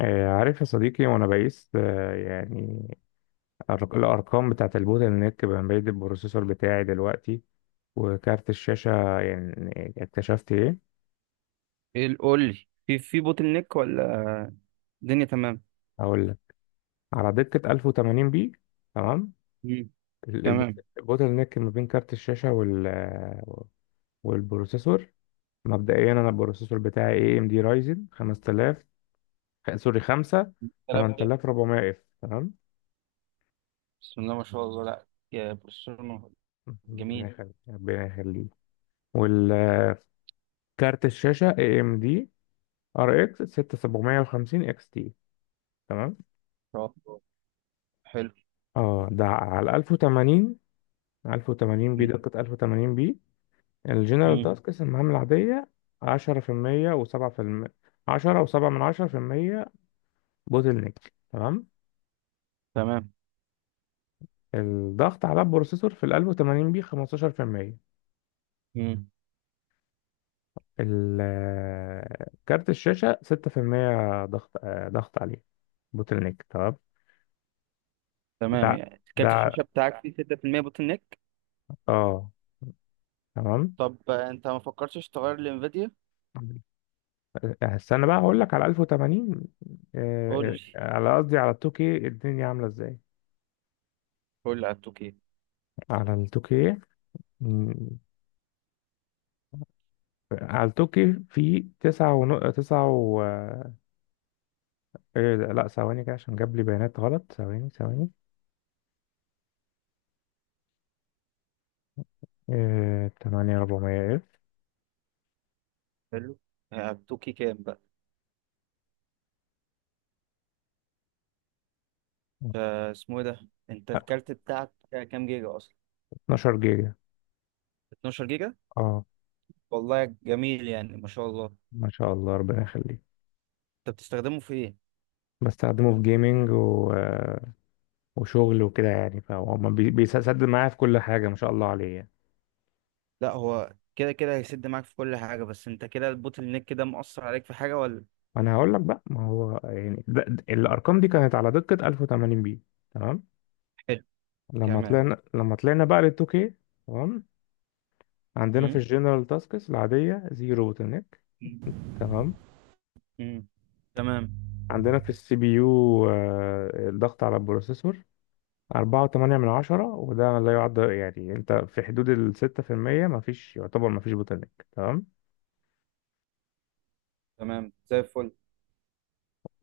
عارف يا صديقي، وانا بقيس يعني الارقام بتاعه البوتل نيك بين البروسيسور بتاعي دلوقتي وكارت الشاشه، يعني اكتشفت ايه؟ ايه قول لي في بوتل نيك ولا الدنيا تمام. هقول لك. على دقه 1080 بي، تمام. مم. ال- ال- تمام. البوتل نيك ما بين كارت الشاشه والبروسيسور. مبدئيا انا البروسيسور بتاعي اي ام دي رايزن 5000، سوري 5 كلام كده. 8400 اف، تمام. بسم الله ما شاء الله، لا يا بروسيرنو. ربنا جميل. يخليك ربنا يخليك. والكارت الشاشه اي ام دي ار اكس 6750 اكس تي، تمام. رائع. حلو. اه، ده على 1080 1080 بي، مم. دقة 1080 بي. الجنرال مم. تاسكس المهام العادية 10% و7%، 10 و7 من 10%، بوتل نيك، تمام. تمام. الضغط على البروسيسور في ال 1080 بي 15%. مم. ال- كارت الشاشة 6% ضغط عليه، بوتل نيك، تمام. تمام، ده يعني كارت ده الشاشه بتاعك فيه 6% بوتل نيك؟ اه تمام. طب انت ما فكرتش تغير لانفيديا؟ استنى بقى، هقول لك على 1080. قول آه، لي. أه، على قصدي على 2K، الدنيا عاملة ازاي؟ قول لي على التوكي. على ال 2K، مم، على ال 2K في تسعة و... إيه ده؟ لا، ثواني كده عشان جاب لي بيانات غلط. ثواني ثواني. إيه... 8400 اف. حلو. على التوكي كام بقى؟ اسمه ايه ده؟ انت الكارت بتاعك كام جيجا اصلا؟ 12 جيجا، 12 جيجا؟ اه والله جميل، يعني ما شاء الله. ما شاء الله، ربنا يخليك. انت بتستخدمه في ايه؟ بستخدمه في جيمنج و... آه، وشغل وكده يعني، فهو ما بي- بيسدد معايا في كل حاجة، ما شاء الله عليه يعني. لا، هو كده كده هيسد معاك في كل حاجة، بس انت كده البوتل نيك كده مؤثر عليك في حاجة ولا؟ ما انا هقول لك بقى، ما هو يعني الارقام دي كانت على دقة 1080 بي، تمام. حلو. كمان. لما طلعنا بقى لل 2K، تمام. عندنا في امم. الجنرال تاسكس العادية زيرو بوتلنيك، مم. تمام. امم. تمام. عندنا في السي بي يو الضغط على البروسيسور 4.8 من 10، وده لا يعد، يعني انت في حدود ال 6%، ما فيش، يعتبر ما فيش بوتلنيك، تمام. تمام، زي الفل.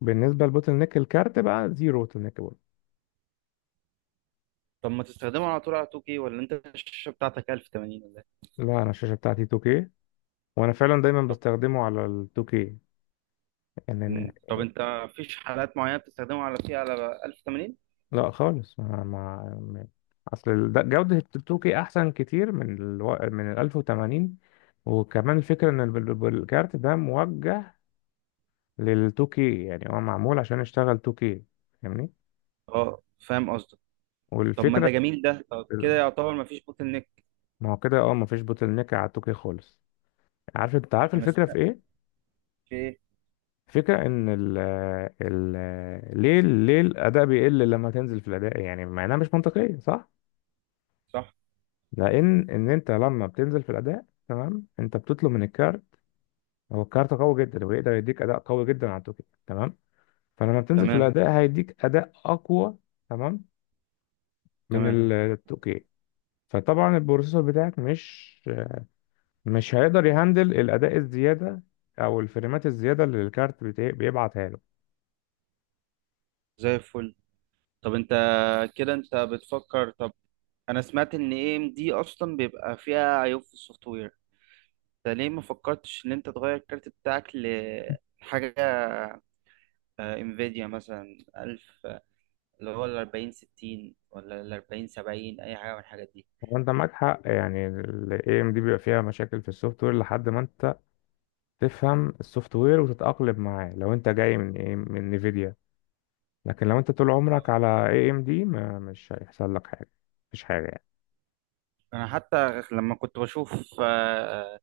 بالنسبة للبوتلنيك الكارت بقى زيرو بوتلنيك برضه. طب ما تستخدمه على طول على 2K ولا انت الشاشة بتاعتك 1080 ولا ايه؟ لا، انا الشاشة بتاعتي 2K، وانا فعلا دايما طب. بستخدمه على ال 2K. مم. طب انت مفيش حالات معينة بتستخدمه على فيها على 1080؟ لا خالص، اصل ده جودة التوكي احسن كتير من ال 1080. وكمان الفكرة ان الكارت ده موجه للتوكي، يعني هو معمول عشان يشتغل توكي، فاهمني؟ اه، فاهم قصدك. طب ما والفكرة، ده جميل ده، طب كده يعتبر مفيش بوتل نيك. ما هو كده، مفيش بوتل نيك على التوكي خالص. انت عارف انا الفكرة في سمعت. ايه؟ في ايه؟ فكرة ان ال ليه الاداء بيقل لما تنزل في الاداء، يعني مع انها مش منطقية، صح؟ صح. لان انت لما بتنزل في الاداء، تمام، انت بتطلب من الكارت. هو الكارت قوي جدا، ويقدر يديك اداء قوي جدا على التوكي، تمام. فلما بتنزل في، تمام، تمام. الاداء هيديك اداء اقوى، تمام، من تمام، التوكي. فطبعا البروسيسور بتاعك مش هيقدر يهندل الاداء الزياده، او الفريمات الزياده اللي الكارت بيبعتها له. زي الفل. طب انت كده انت بتفكر، طب انا سمعت ان اي ام دي اصلا بيبقى فيها عيوب في السوفت وير. انت ليه ما فكرتش ان انت تغير الكارت بتاعك لحاجه انفيديا، مثلا 1000 اللي هو ال 40 60، ولا ال 40 70، اي حاجه من الحاجات دي؟ وانت معاك حق، يعني ال AMD بيبقى فيها مشاكل في السوفت وير لحد ما انت تفهم السوفت وير وتتأقلم معاه، لو انت جاي من نيفيديا. لكن لو انت طول عمرك على AMD، ما مش هيحصل لك حاجه، مفيش حاجه يعني. انا حتى لما كنت بشوف آه،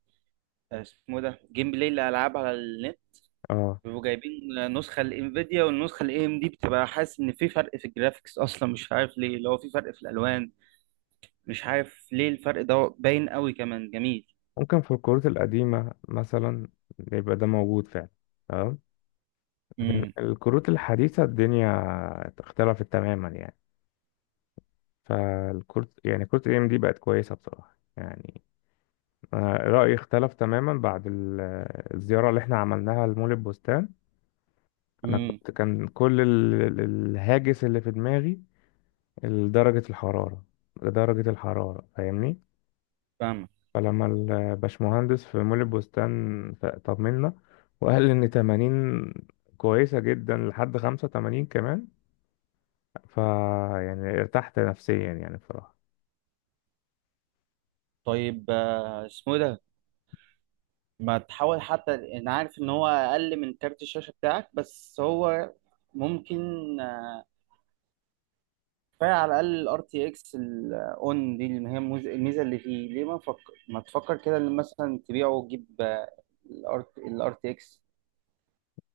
آه، اسمه إيه ده، جيم بلاي للالعاب على النت، اه بيبقوا جايبين نسخه الانفيديا والنسخه الاي ام دي، بتبقى حاسس ان في فرق في الجرافيكس اصلا، مش عارف ليه، اللي هو في فرق في الالوان. مش عارف ليه الفرق ده باين قوي كمان. جميل. ممكن في الكروت القديمة مثلا يبقى ده موجود فعلا، تمام. لكن امم. الكروت الحديثة الدنيا اختلفت تماما يعني. فالكروت، يعني كروت ام دي بقت كويسة بصراحة يعني. أنا رأيي اختلف تماما بعد الزيارة اللي احنا عملناها لمول البستان. أنا امم. كان كل الهاجس اللي في دماغي درجة الحرارة، درجة الحرارة، فاهمني؟ فاهمك. فلما الباشمهندس في مول البستان طمنا، وقال إن 80 كويسة جدا، لحد 85 كمان. ف يعني ارتحت نفسيا يعني، بصراحة. طيب، اسمه إيه ده، ما تحاول. حتى انا عارف ان هو اقل من كارت الشاشه بتاعك، بس هو ممكن آه، كفايه، على الاقل الار تي اكس الاون دي، اللي هي الميزه اللي فيه. ليه ما تفكر كده ان مثلا تبيعه وتجيب الار تي اكس؟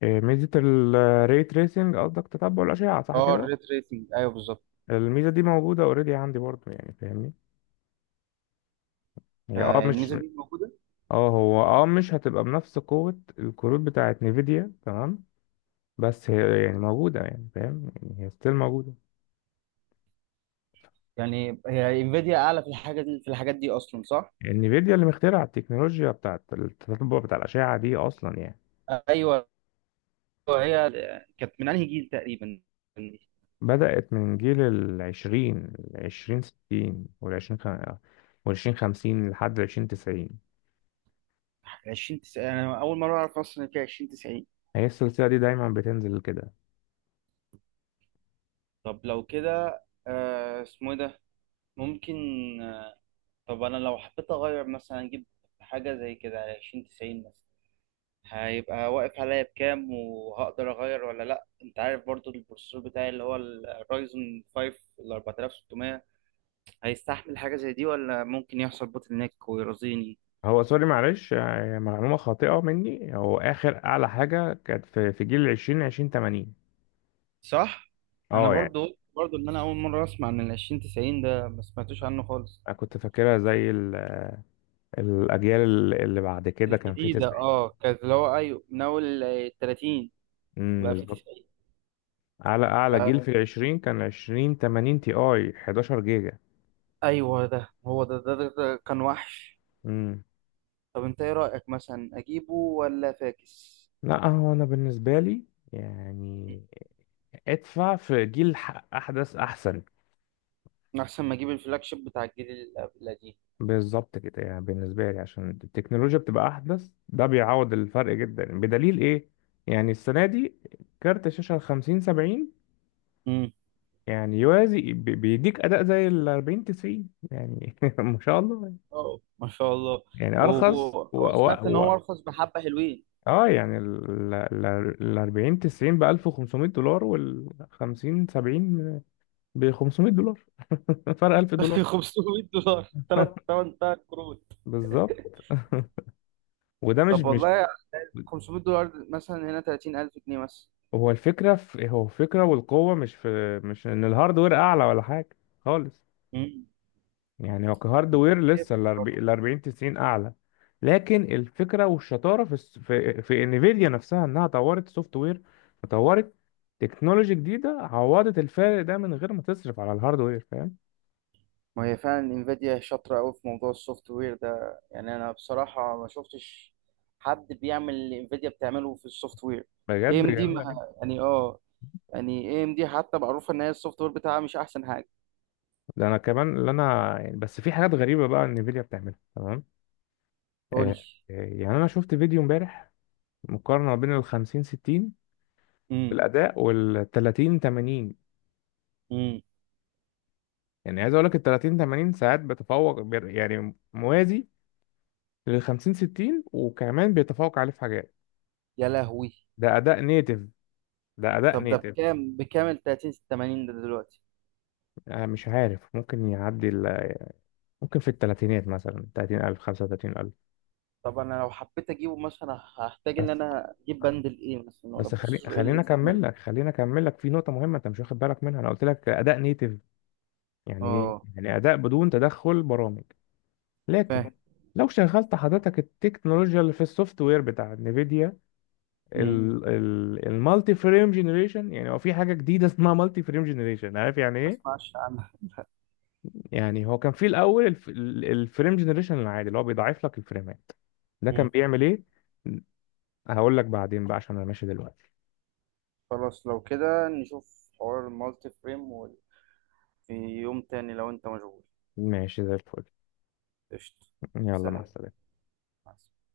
ميزة الري تريسنج، قصدك تتبع الأشعة، صح اه، كده؟ الريت ريسنج، ايوه بالظبط. الميزة دي موجودة اوريدي عندي برضه يعني، فاهمني؟ هي مش. الميزه دي موجوده. اه هو مش هتبقى بنفس قوة الكروت بتاعت نيفيديا، تمام؟ بس هي يعني موجودة، يعني فاهم؟ يعني هي ستيل موجودة. يعني هي انفيديا اعلى في الحاجه دي، في الحاجات دي اصلا، صح؟ انفيديا اللي مخترع التكنولوجيا بتاعت التتبع بتاع الأشعة دي أصلا يعني. ايوه. هي كانت من انهي جيل تقريبا؟ بدأت من جيل العشرين، العشرين ستين والعشرين خمسين لحد العشرين تسعين. 20 90؟ انا اول مره اعرف اصلا ان في 20 90. هي السلسلة دي دايما بتنزل كده. طب لو كده اسمه ايه ده، ممكن آه طب انا لو حبيت اغير، مثلا اجيب حاجه زي كده على 20 90 مثلا، هيبقى واقف عليا بكام، وهقدر اغير ولا لا؟ انت عارف برضو البروسيسور بتاعي اللي هو الرايزون 5 ال 4600، هيستحمل حاجه زي دي ولا ممكن يحصل بوتل نيك ويرضيني؟ هو سوري، معلش، يعني معلومة خاطئة مني. هو آخر أعلى حاجة كانت في جيل العشرين، عشرين تمانين. صح. انا يعني برضو قلت، برضو ان انا اول مره اسمع عن ال 20 90 ده، ما سمعتوش عنه خالص. أنا كنت فاكرها زي الأجيال اللي بعد كده كان في الجديده تسعين. اه، كانت اللي هو ايوه، من اول 30، بقى في بالظبط. 90. أعلى آه جيل في آه. العشرين كان عشرين تمانين تي آي، 11 جيجا. ايوه، ده هو ده, كان وحش. امم. طب انت ايه رايك، مثلا اجيبه ولا فاكس؟ لا، هو انا بالنسبه لي مم. يعني ادفع في جيل احدث احسن. احسن ما اجيب الفلاج شيب بتاع الجيل القديم. بالظبط كده، يعني بالنسبه لي عشان التكنولوجيا بتبقى احدث، ده بيعوض الفرق جدا. بدليل ايه؟ يعني السنه دي كارت شاشه ال 50 70 امم. يعني يوازي، بيديك اداء زي ال 40 90 يعني ما شاء الله. اه، ما شاء الله. يعني و- ارخص وسمعت ان هو ارخص، بحبه حلوين. اه يعني ال 40 90 ب $1500، وال 50 70 ب $500. فرق $1000. $500، ثلاث ثمان ثلاث كروت. بالظبط. وده مش طب مش والله، $500 مثلا هنا 30,000 جنيه مثلا. هو الفكرة في إيه؟ هو الفكرة والقوة مش، في مش ان الهاردوير اعلى ولا حاجة خالص. مم. يعني هو كهاردوير كتير. لسه ال كتير برضه. 40 ال 40 90 اعلى. لكن الفكرة والشطارة في انفيديا نفسها، انها طورت سوفت وير، وطورت تكنولوجي جديدة عوضت الفارق ده من غير ما تصرف على الهاردوير، فاهم؟ ما هي فعلا انفيديا شاطرة أوي في موضوع السوفت وير ده، يعني أنا بصراحة ما شفتش حد بيعمل اللي انفيديا بتعمله في السوفت وير. اي بجد ام دي ما، جميلة جدا. يعني اه، يعني اي ام دي حتى معروفة إن هي السوفت وير بتاعها مش أحسن حاجة. ده انا كمان، اللي انا يعني، بس في حاجات غريبة بقى انفيديا بتعملها، تمام. قول آه، لي. يعني انا شفت فيديو امبارح، مقارنه ما بين ال 50 60 في مم. الاداء وال 30 80. مم. يعني عايز اقول لك ال 30 80 ساعات بتفوق، يعني موازي لل 50 60، وكمان بيتفوق عليه في حاجات. يا لهوي. ده اداء نيتف، ده اداء طب ده نيتف. بكام، ال 30 80 ده دلوقتي؟ مش عارف، ممكن يعدي ممكن في الثلاثينات مثلا، 30,000 35,000. طب أنا لو حبيت أجيبه مثلا، هحتاج إن بس أنا أجيب بندل إيه مثلا، ولا بس خلي، بروسيسور إيه اللي يستحمله؟ خلينا اكمل لك في نقطه مهمه انت مش واخد بالك منها. انا قلت لك اداء نيتف، يعني ايه؟ اه، يعني اداء بدون تدخل برامج. فاهم. لكن لو شغلت حضرتك التكنولوجيا اللي في السوفت وير بتاع نفيديا، مم. المالتي فريم جنريشن، يعني هو في حاجه جديده اسمها مالتي فريم جنريشن، عارف يعني ما ايه؟ اسمعش عنها. يعني هو كان في الاول الفريم جنريشن العادي اللي هو بيضاعف لك الفريمات. ده كان مم. بيعمل ايه؟ هقول لك بعدين بقى عشان انا ماشي دلوقتي. خلاص، لو كده نشوف حوار المالتي فريم في يوم تاني، لو انت مشغول. ماشي زي الفل. قشطة. يلا، مع سلام. السلامه. مع السلامة.